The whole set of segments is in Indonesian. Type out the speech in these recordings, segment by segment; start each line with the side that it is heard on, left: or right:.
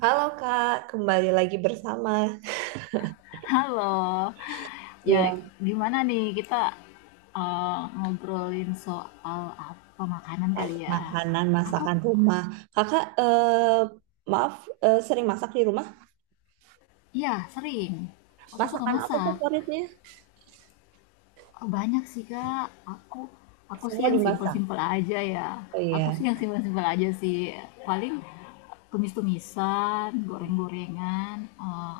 right: Halo Kak, kembali lagi bersama
left: Halo. Ya,
right: yang
left: gimana nih kita, eee, ngobrolin soal apa, makanan kali ya?
right: makanan
left: Aku
right: masakan rumah. Kakak, maaf, sering masak di rumah?
left: ya sering, aku suka
right: Masakan apa
left: masak.
right: favoritnya?
left: Oh, banyak sih, Kak. Aku aku sih
right: Semua
left: yang
right: dimasak.
left: simpel-simpel aja ya,
right: Oh
left: aku sih
right: iya.
left: yang simpel-simpel aja sih, paling tumis-tumisan, goreng-gorengan, eee,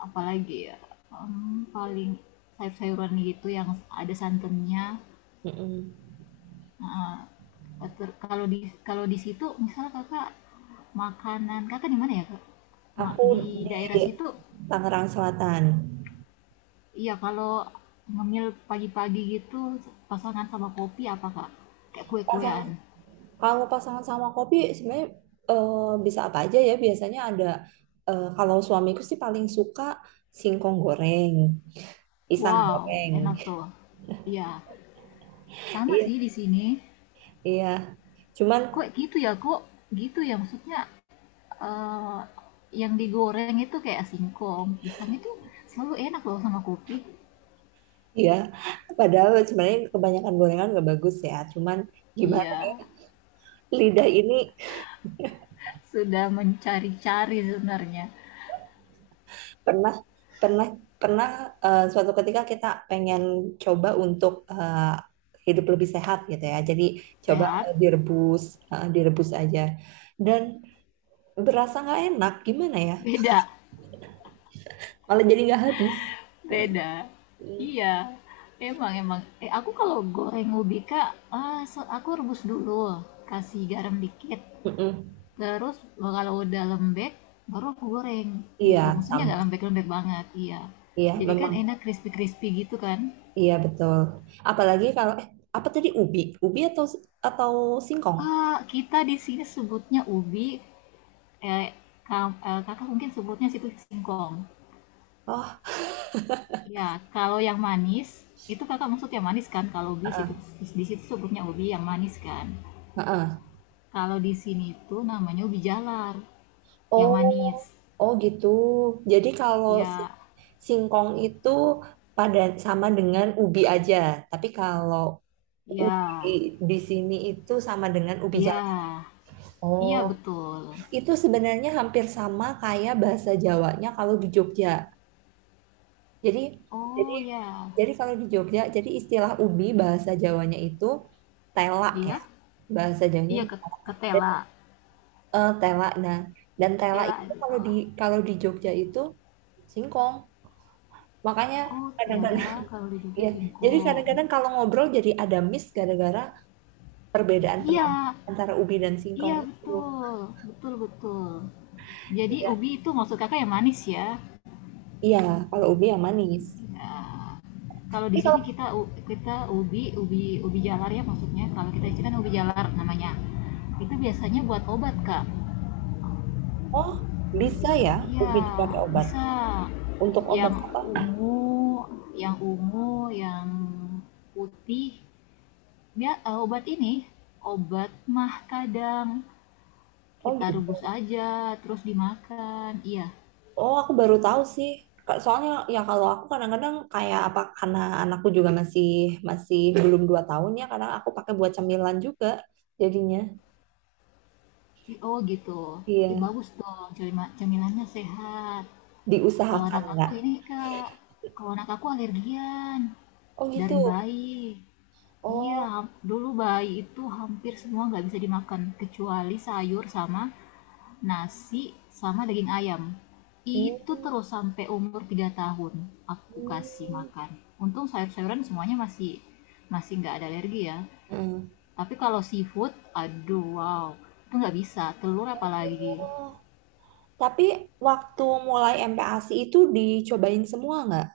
left: apalagi ya, paling sayur-sayuran gitu yang ada santannya.
right: Mm-mm.
left: Kalau di kalau di situ misalnya kakak makanan kakak di mana ya kak?
right: Aku
left: Di
right: di
left: daerah situ,
right: Tangerang Selatan.
left: iya kalau ngemil pagi-pagi gitu pasangan sama kopi apa kak? Kayak kue-kuean.
right: Pasang, Kalau pasangan sama kopi sebenarnya bisa apa aja ya. Biasanya ada, kalau suamiku sih paling suka singkong goreng, pisang
left: Wow,
right: goreng.
left: enak tuh. Iya, sama
right: Iya,
left: sih di sini.
right: iya. Cuman
left: Kok? Gitu ya maksudnya eh, yang digoreng itu kayak singkong, pisang itu selalu enak loh sama kopi.
right: iya, padahal sebenarnya kebanyakan gorengan nggak bagus ya. Cuman gimana
left: Iya,
right: lidah ini
left: sudah mencari-cari sebenarnya.
right: pernah pernah pernah eh, suatu ketika kita pengen coba untuk hidup lebih sehat gitu ya. Jadi coba
left: Sehat,
right: direbus, direbus aja. Dan berasa nggak enak, gimana ya?
left: beda,
right: Malah jadi nggak habis.
left: beda.
right: Mm.
left: Iya, emang emang. Eh, aku kalau goreng ubika, aku rebus dulu, kasih garam dikit.
right: Mm-mm.
left: Terus kalau udah lembek, baru aku goreng gitu.
right: Iya,
left: Maksudnya
right: sama.
left: nggak lembek-lembek banget, iya.
right: Iya,
left: Jadi kan
right: memang.
left: enak crispy-crispy gitu kan.
right: Iya betul. Apalagi kalau apa tadi ubi, ubi atau si-, atau singkong?
left: Ah, kita di sini sebutnya ubi, eh, kakak mungkin sebutnya situ singkong.
right: Oh,
left: Ya, kalau yang manis, itu kakak maksud yang manis kan? Kalau ubi situ,
right: eh,
left: di situ sebutnya ubi yang manis kan?
right: heeh.
left: Kalau di sini tuh namanya ubi jalar, yang manis.
right: Oh, oh gitu. Jadi kalau
left: Ya,
right: singkong itu pada sama dengan ubi aja, tapi kalau ubi
left: ya,
right: di sini itu sama dengan ubi jalar.
left: ya,
right: Oh,
left: iya betul.
right: itu sebenarnya hampir sama kayak bahasa Jawanya kalau di Jogja. Jadi, jadi,
left: Oh ya,
right: jadi kalau di Jogja, jadi istilah ubi bahasa Jawanya itu tela ya,
left: iya,
right: bahasa Jawanya
left: iya
right: itu
left: ke, ketela,
right: tela. Nah, dan tela
left: tela
right: itu
left: tela aja.
right: kalau di Jogja itu singkong. Makanya
left: Oh
right: kadang-kadang
left: tela, kalau di Jogja
right: ya. Jadi
left: singkong.
right: kadang-kadang kalau ngobrol jadi ada miss gara-gara perbedaan
left: Iya,
right: penampilan antara ubi dan
left: iya
right: singkong itu.
left: betul, betul. Jadi
right: Iya.
left: ubi itu maksud kakak yang manis ya?
right: Iya, kalau ubi yang manis.
left: Ya. Kalau di
right: Tapi kalau
left: sini kita kita ubi ubi ubi jalar ya maksudnya. Kalau kita di kan ubi jalar namanya. Itu biasanya buat obat kak.
right: oh, bisa ya
left: Iya,
right: ubi dipakai obat.
left: bisa.
right: Untuk obat
left: Yang
right: apa?
left: ungu, yang ungu, yang putih. Dia obat ini, obat mah kadang
right: Oh
left: kita rebus
right: gitu.
left: aja, terus dimakan. Iya,
right: Oh, aku baru tahu sih. Soalnya ya kalau aku kadang-kadang kayak apa karena anakku juga masih masih belum 2 tahun ya, kadang aku pakai buat cemilan juga jadinya.
left: oh gitu. Ih,
right: Iya,
left: bagus dong, cemilannya sehat. Kalau
right: diusahakan
left: anak aku
right: nggak?
left: ini, Kak, kalau anak aku alergian
right: Oh gitu.
left: dari bayi. Iya,
right: Oh,
left: dulu bayi itu hampir semua nggak bisa dimakan, kecuali sayur sama nasi sama daging ayam. Itu
right: hmm.
left: terus sampai umur 3 tahun aku kasih
right: Hmm.
left: makan. Untung sayur-sayuran semuanya masih masih nggak ada alergi ya.
right: Mm.
left: Tapi kalau seafood, aduh wow, itu nggak bisa. Telur apalagi.
right: Oh, tapi waktu mulai MPASI itu dicobain semua nggak?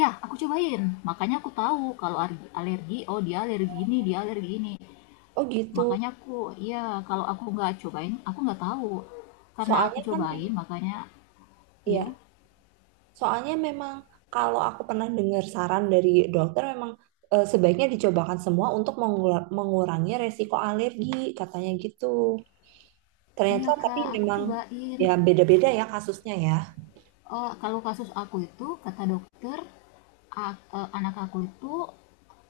left: Ya, aku cobain. Makanya aku tahu kalau alergi, oh dia alergi ini, dia alergi ini.
right: Oh gitu.
left: Makanya aku, ya kalau aku nggak cobain, aku nggak tahu. Karena aku
right: Soalnya kan
left: cobain,
right: memang,
left: makanya, ya,
right: ya. Soalnya memang kalau aku pernah dengar saran dari dokter memang sebaiknya dicobakan semua untuk mengurangi resiko alergi, katanya gitu. Ternyata
left: iya
right: tapi
left: kak, aku
right: memang
left: cobain.
right: ya beda-beda ya kasusnya ya.
left: Eh, kalau kasus aku itu kata dokter anak aku itu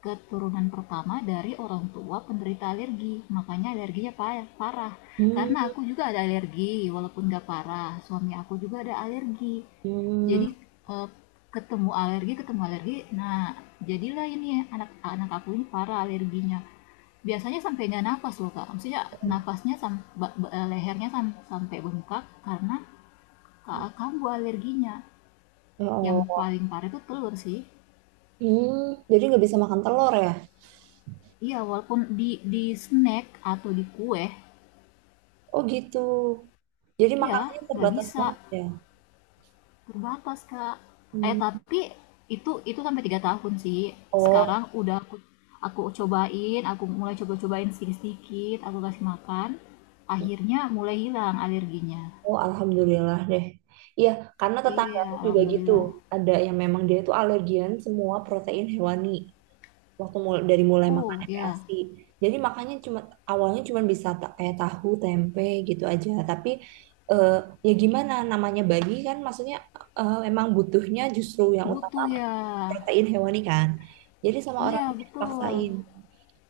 left: keturunan pertama dari orang tua penderita alergi, makanya alerginya parah,
right: Hmm,
left: karena aku juga ada alergi walaupun gak parah, suami aku juga ada alergi,
right: hmm,
left: jadi eh, ketemu alergi nah jadilah ini anak anak aku ini parah alerginya, biasanya sampai nggak nafas loh kak, maksudnya nafasnya sam- lehernya sampai bengkak karena kambuh alerginya.
right: ya
left: Yang
right: Allah.
left: paling parah itu telur sih.
right: Hmm, jadi nggak bisa makan telur ya?
left: Iya, walaupun di snack atau di kue,
right: Oh gitu. Jadi
left: iya
right: makanannya
left: nggak
right: terbatas
left: bisa,
right: banget ya.
left: terbatas kak. Eh
right: Hmm.
left: tapi itu sampai tiga tahun sih.
right: Oh,
left: Sekarang udah aku cobain, aku mulai coba-cobain sedikit-sedikit, aku kasih makan. Akhirnya mulai hilang alerginya.
right: oh alhamdulillah deh. Iya, karena
left: Iya,
right: tetanggaku juga gitu.
left: alhamdulillah.
right: Ada yang memang dia itu alergian semua protein hewani. Waktu dari mulai makan
left: Oh ya,
right: FPASI. Jadi makannya awalnya cuma bisa kayak tahu, tempe gitu aja. Tapi eh, ya gimana namanya bayi kan maksudnya emang butuhnya justru yang utama
left: butuh ya.
right: protein hewani kan. Jadi sama orang
left: Iya
right: tuanya
left: betul.
right: dipaksain.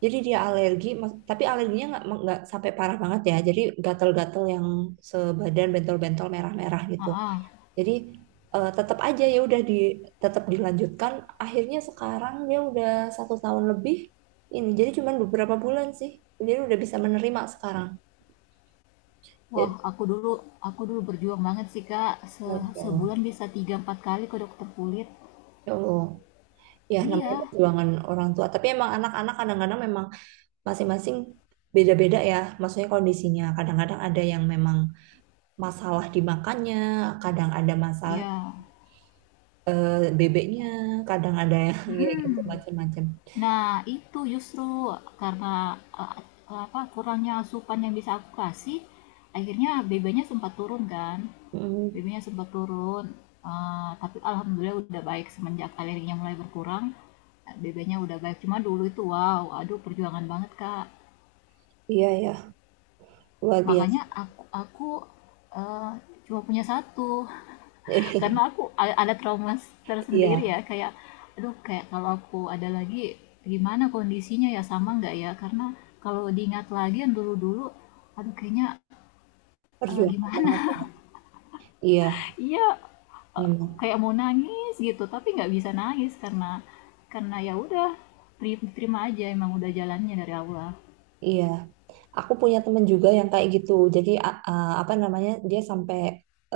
right: Jadi dia alergi, tapi alerginya nggak sampai parah banget ya. Jadi gatel-gatel yang sebadan bentol-bentol merah-merah gitu.
left: Ah, ah.
right: Jadi tetap aja ya udah tetap dilanjutkan. Akhirnya sekarang dia udah 1 tahun lebih ini. Jadi cuman beberapa bulan sih. Jadi udah bisa menerima sekarang.
left: Wah,
right: Jadi,
left: aku dulu berjuang banget sih, Kak.
right: Masya Allah.
left: Sebulan bisa tiga empat kali ke dokter kulit.
right: Ya Allah. Ya namanya
left: Iya,
right: perjuangan orang tua. Tapi emang anak-anak kadang-kadang memang masing-masing beda-beda ya, maksudnya kondisinya. Kadang-kadang ada yang memang masalah di makannya, kadang ada masalah
left: iya.
right: eh, bebeknya, kadang ada yang ya gitu
left: mm
right: macam-macam.
left: Nah, itu justru karena eh, apa kurangnya asupan yang bisa aku kasih, akhirnya BB-nya sempat turun kan.
right: Mm,
left: BB-nya sempat turun. Eh, tapi alhamdulillah udah baik semenjak alerginya mulai berkurang. BB-nya udah baik. Cuma dulu itu wow, aduh perjuangan banget, Kak.
right: iya ya, luar biasa.
left: Makanya aku eh, cuma punya satu karena aku ada trauma tersendiri
right: Iya,
left: ya, kayak aduh kayak kalau aku ada lagi gimana kondisinya ya sama nggak ya, karena kalau diingat lagi yang dulu-dulu aduh kayaknya
right: perjuangan
left: gimana
right: banget. Iya,
left: iya eh,
right: memang.
left: kayak mau nangis gitu tapi nggak bisa nangis karena ya udah terima aja emang udah jalannya dari Allah.
right: Iya, aku punya temen juga yang kayak gitu. Jadi apa namanya? Dia sampai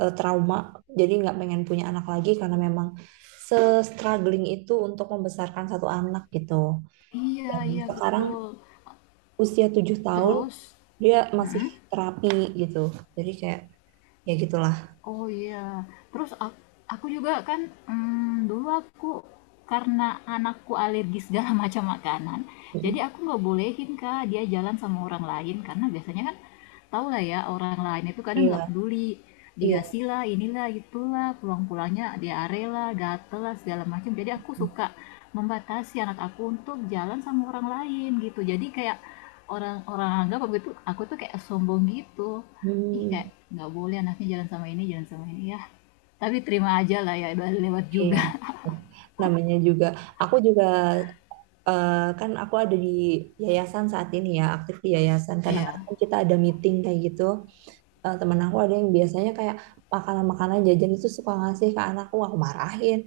right: trauma, jadi nggak pengen punya anak lagi karena memang se-struggling itu untuk membesarkan satu anak gitu.
left: Iya
right: Dan
left: iya
right: sekarang
left: betul,
right: usia 7 tahun
left: terus
right: dia masih
left: mm-mm.
right: terapi gitu jadi kayak ya gitulah.
left: Oh iya, terus aku juga kan, dulu aku karena anakku alergi segala macam makanan, jadi
right: Mm-mm.
left: aku nggak bolehin Kak dia jalan sama orang lain karena biasanya kan tau lah ya orang lain itu kadang nggak
right: Iya
left: peduli,
right: iya.
left: dikasih lah inilah itulah pulang-pulangnya diare lah gatel lah segala macam, jadi aku suka membatasi anak aku untuk jalan sama orang lain gitu, jadi kayak orang orang anggap aku itu aku tuh kayak sombong gitu, ih kayak
right: Hmm,
left: nggak boleh anaknya jalan sama ini ya, tapi terima aja lah ya udah lewat juga.
right: iya namanya juga aku juga kan aku ada di yayasan saat ini ya aktif di yayasan
left: Iya
right: kadang-kadang kita ada meeting kayak gitu. Eh, temen aku ada yang biasanya kayak makanan-makanan jajan itu suka ngasih ke anakku aku marahin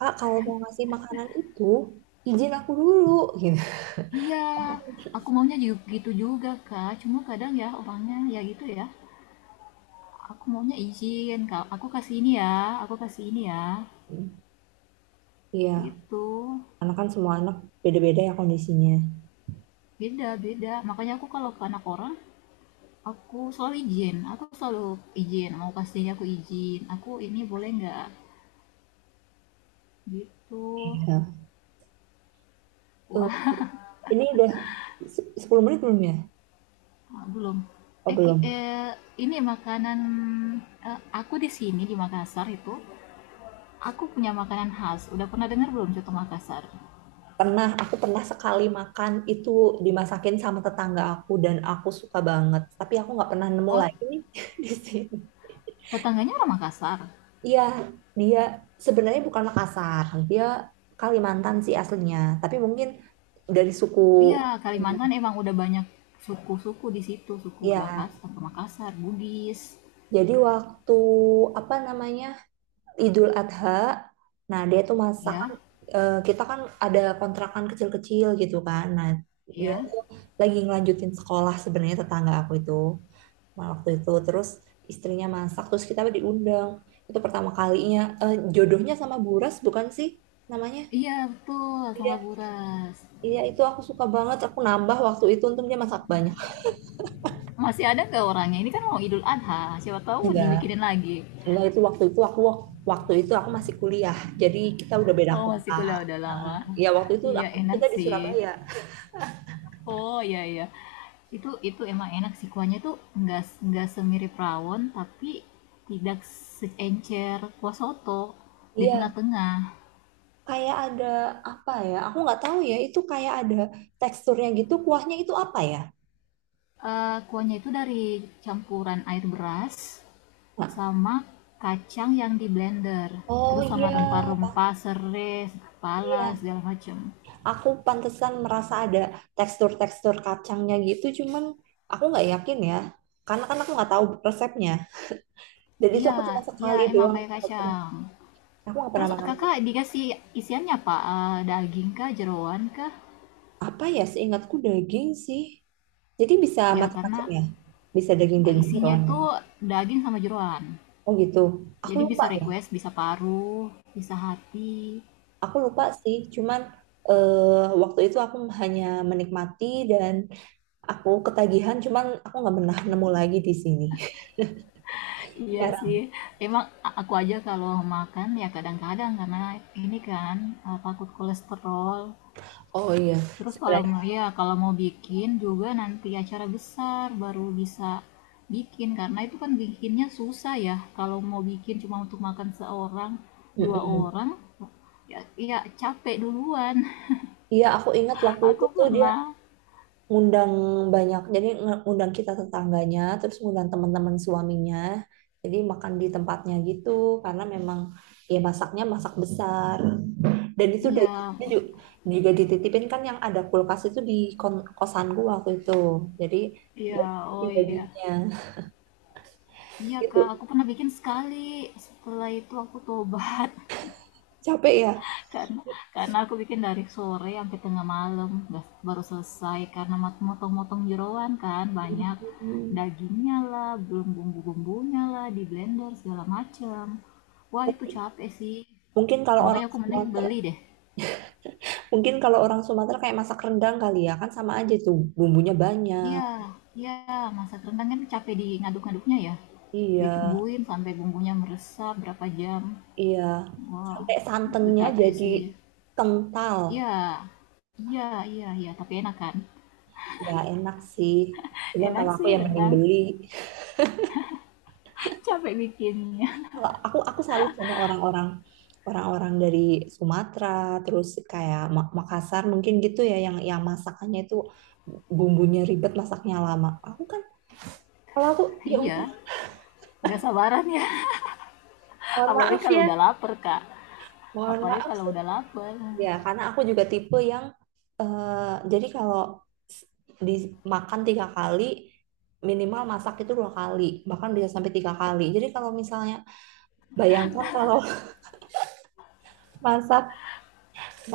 right: kak kalau mau ngasih makanan itu izin aku dulu gitu.
left: iya, aku maunya juga gitu juga kak, cuma kadang ya orangnya ya gitu ya, aku maunya izin kak aku kasih ini ya aku kasih ini ya
right: Iya
left: gitu.
right: karena kan semua anak beda-beda ya kondisinya.
left: Beda beda, makanya aku kalau ke anak orang aku selalu izin, aku selalu izin mau kasihnya, aku izin aku ini boleh nggak gitu.
right: Iya. Eh,
left: Wah,
right: ini udah 10 menit belum ya?
left: oh belum.
right: Oh
left: Eh, ki-
right: belum.
left: eh, ini makanan aku di sini di Makassar itu, aku punya makanan khas. Udah pernah dengar belum contoh Makassar?
right: Pernah, aku pernah sekali makan itu dimasakin sama tetangga aku dan aku suka banget. Tapi aku nggak pernah nemu
left: Oh,
right: lagi nih di sini.
left: tetangganya orang Makassar.
right: Iya, dia sebenarnya bukan Makassar, dia Kalimantan sih aslinya. Tapi mungkin dari suku,
left: Iya, Kalimantan emang udah banyak suku-suku di situ, suku
right: iya.
left: Bahas atau Makassar, Bugis,
right: Jadi waktu apa namanya? Idul Adha. Nah, dia tuh
left: ya,
right: masakan kita kan ada kontrakan kecil-kecil gitu kan. Nah, dia
left: ya.
right: tuh lagi ngelanjutin sekolah sebenarnya tetangga aku itu. Nah, waktu itu terus istrinya masak terus kita diundang. Itu pertama kalinya. Eh, jodohnya sama Buras bukan sih namanya?
left: Iya betul, sama
right: Iya,
left: Buras.
right: iya itu aku suka banget. Aku nambah waktu itu untung dia masak banyak.
left: Masih ada nggak orangnya? Ini kan mau Idul Adha, siapa tahu
right: Enggak,
left: dibikinin lagi.
right: enggak itu waktu itu aku masih kuliah. Jadi kita udah beda
left: Oh masih
right: kota.
left: kuliah udah
right: Heeh.
left: lama.
right: Ya waktu itu
left: Iya
right: aku
left: enak
right: kita di
left: sih.
right: Surabaya.
left: Oh, iya iya. Itu emang enak sih kuahnya tuh nggak nggak semirip rawon tapi tidak seencer kuah soto di
right: Iya,
left: tengah-tengah.
right: kayak ada apa ya? Aku nggak tahu ya. Itu kayak ada teksturnya gitu. Kuahnya itu apa ya?
left: Eh, kuahnya itu dari campuran air beras
right: Nah,
left: sama kacang yang di blender.
right: oh
left: Terus sama
right: iya, Pak.
left: rempah-rempah, serai, kepala,
right: Iya,
left: segala macem.
right: aku pantesan merasa ada tekstur-tekstur kacangnya gitu. Cuman aku nggak yakin ya, karena kan aku nggak tahu resepnya. Dan itu
left: Iya,
right: aku cuma
left: iya
right: sekali
left: emang
right: doang.
left: kayak
right: Aku nggak pernah.
left: kacang.
right: Aku nggak pernah
left: Terus
right: makan
left: kakak dikasih isiannya apa? Eh, daging kah, jeroan kah?
right: apa ya? Seingatku daging sih. Jadi bisa
left: Ya
right: macam-macam
left: karena
right: ya. Bisa daging
left: eh,
right: dan
left: isinya
right: jeroan
left: itu
right: gitu.
left: daging sama jeroan.
right: Oh gitu. Aku
left: Jadi
right: lupa
left: bisa
right: ya.
left: request, bisa paru, bisa hati.
right: Aku lupa sih, cuman waktu itu aku hanya menikmati dan aku ketagihan, cuman aku nggak pernah nemu lagi di sini.
left: Iya sih.
right: Jarang.
left: Emang aku aja kalau makan ya kadang-kadang karena ini kan takut kolesterol.
right: Oh iya,
left: Terus kalau mau
right: sebenarnya.
left: ya kalau mau bikin juga nanti acara besar baru bisa bikin karena itu kan bikinnya susah ya. Kalau mau bikin cuma untuk makan seorang, dua
right: Mm-mm.
left: orang ya, ya capek duluan.
right: Iya, aku ingat waktu itu
left: Aku
right: tuh dia
left: pernah
right: ngundang banyak, jadi ngundang kita tetangganya, terus ngundang teman-teman suaminya. Jadi makan di tempatnya gitu, karena memang ya masaknya masak besar. Dan itu
left: iya,
right: juga, dititipin kan yang ada kulkas itu di kosanku waktu itu. Jadi
left: iya,
right: dia titipin
left: oh iya.
right: dagingnya
left: Iya, Kak,
right: gitu.
left: aku pernah bikin sekali. Setelah itu aku tobat
right: Capek ya.
left: karena karena aku bikin dari sore sampai tengah malam, nggak- baru selesai karena motong-motong jeroan kan banyak
right: Hmm.
left: dagingnya lah, belum bumbu-bumbunya lah di blender segala macam. Wah, itu capek sih.
right: Mungkin kalau
left: Makanya
right: orang
left: aku mending
right: Sumatera,
left: beli deh.
right: mungkin kalau orang Sumatera kayak masak rendang kali ya kan sama aja tuh bumbunya
left: Iya,
right: banyak.
left: iya, masak rendang kan capek di ngaduk-ngaduknya ya.
right: Iya,
left: Ditungguin sampai bumbunya meresap berapa jam.
right: iya.
left: Wah,
right: Sampai
left: itu
right: santannya
left: capek
right: jadi
left: sih.
right: kental.
left: Iya. Iya iya iya, tapi enak kan?
right: Ya enak sih. Cuma
left: Enak
right: kalau aku
left: sih
right: ya mending
left: rendang,
right: beli.
left: capek bikinnya.
right: Kalau aku salut sama orang-orang dari Sumatera terus kayak Makassar mungkin gitu ya yang masakannya itu bumbunya ribet masaknya lama aku kan kalau aku ya udah
left: Iya, nggak sabaran ya.
right: mohon
left: Apalagi
right: maaf
left: kalau
right: ya
left: udah lapar, Kak.
right: mohon
left: Apalagi
right: maaf
left: kalau
right: sih.
left: udah lapar.
right: Ya karena aku juga tipe yang jadi kalau s- dimakan 3 kali minimal masak itu 2 kali bahkan bisa sampai 3 kali jadi kalau misalnya bayangkan kalau masak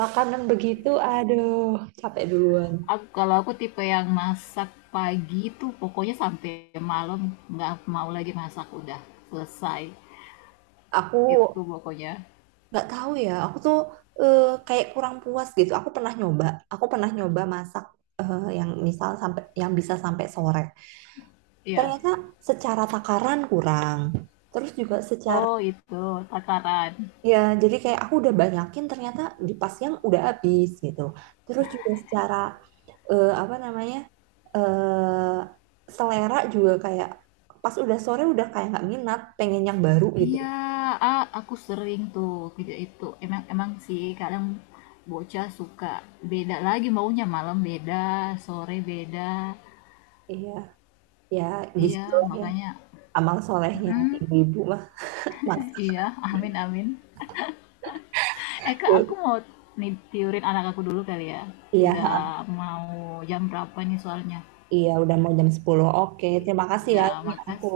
right: makanan begitu aduh capek duluan
left: Aku, kalau aku tipe yang masak pagi itu pokoknya sampai malam nggak mau lagi masak, udah selesai.
right: aku
left: Itu pokoknya.
right: nggak tahu ya aku tuh eh, kayak kurang puas gitu aku pernah nyoba masak yang misal sampai yang bisa sampai sore
left: Iya.
right: ternyata secara takaran kurang terus juga secara
left: Oh, itu takaran.
right: ya jadi kayak aku udah banyakin ternyata di pas yang udah habis gitu terus juga secara apa namanya eh selera juga kayak pas udah sore udah kayak nggak minat pengen yang baru gitu
left: Iya, ah, aku sering tuh video itu. Emang emang sih kadang bocah suka beda lagi maunya malam beda, sore beda.
right: iya ya di situ
left: Iya,
right: ya
left: makanya
right: amal solehnya
left: mm,
right: ibu-ibu mah mas.
left: iya, amin amin. Eh Kak, aku mau nih tiurin anak aku dulu kali ya.
right: Iya,
left: Udah mau jam berapa nih soalnya?
right: iya udah mau jam 10. Oke, terima kasih
left: Iya,
right: ya. Ini aku
left: makasih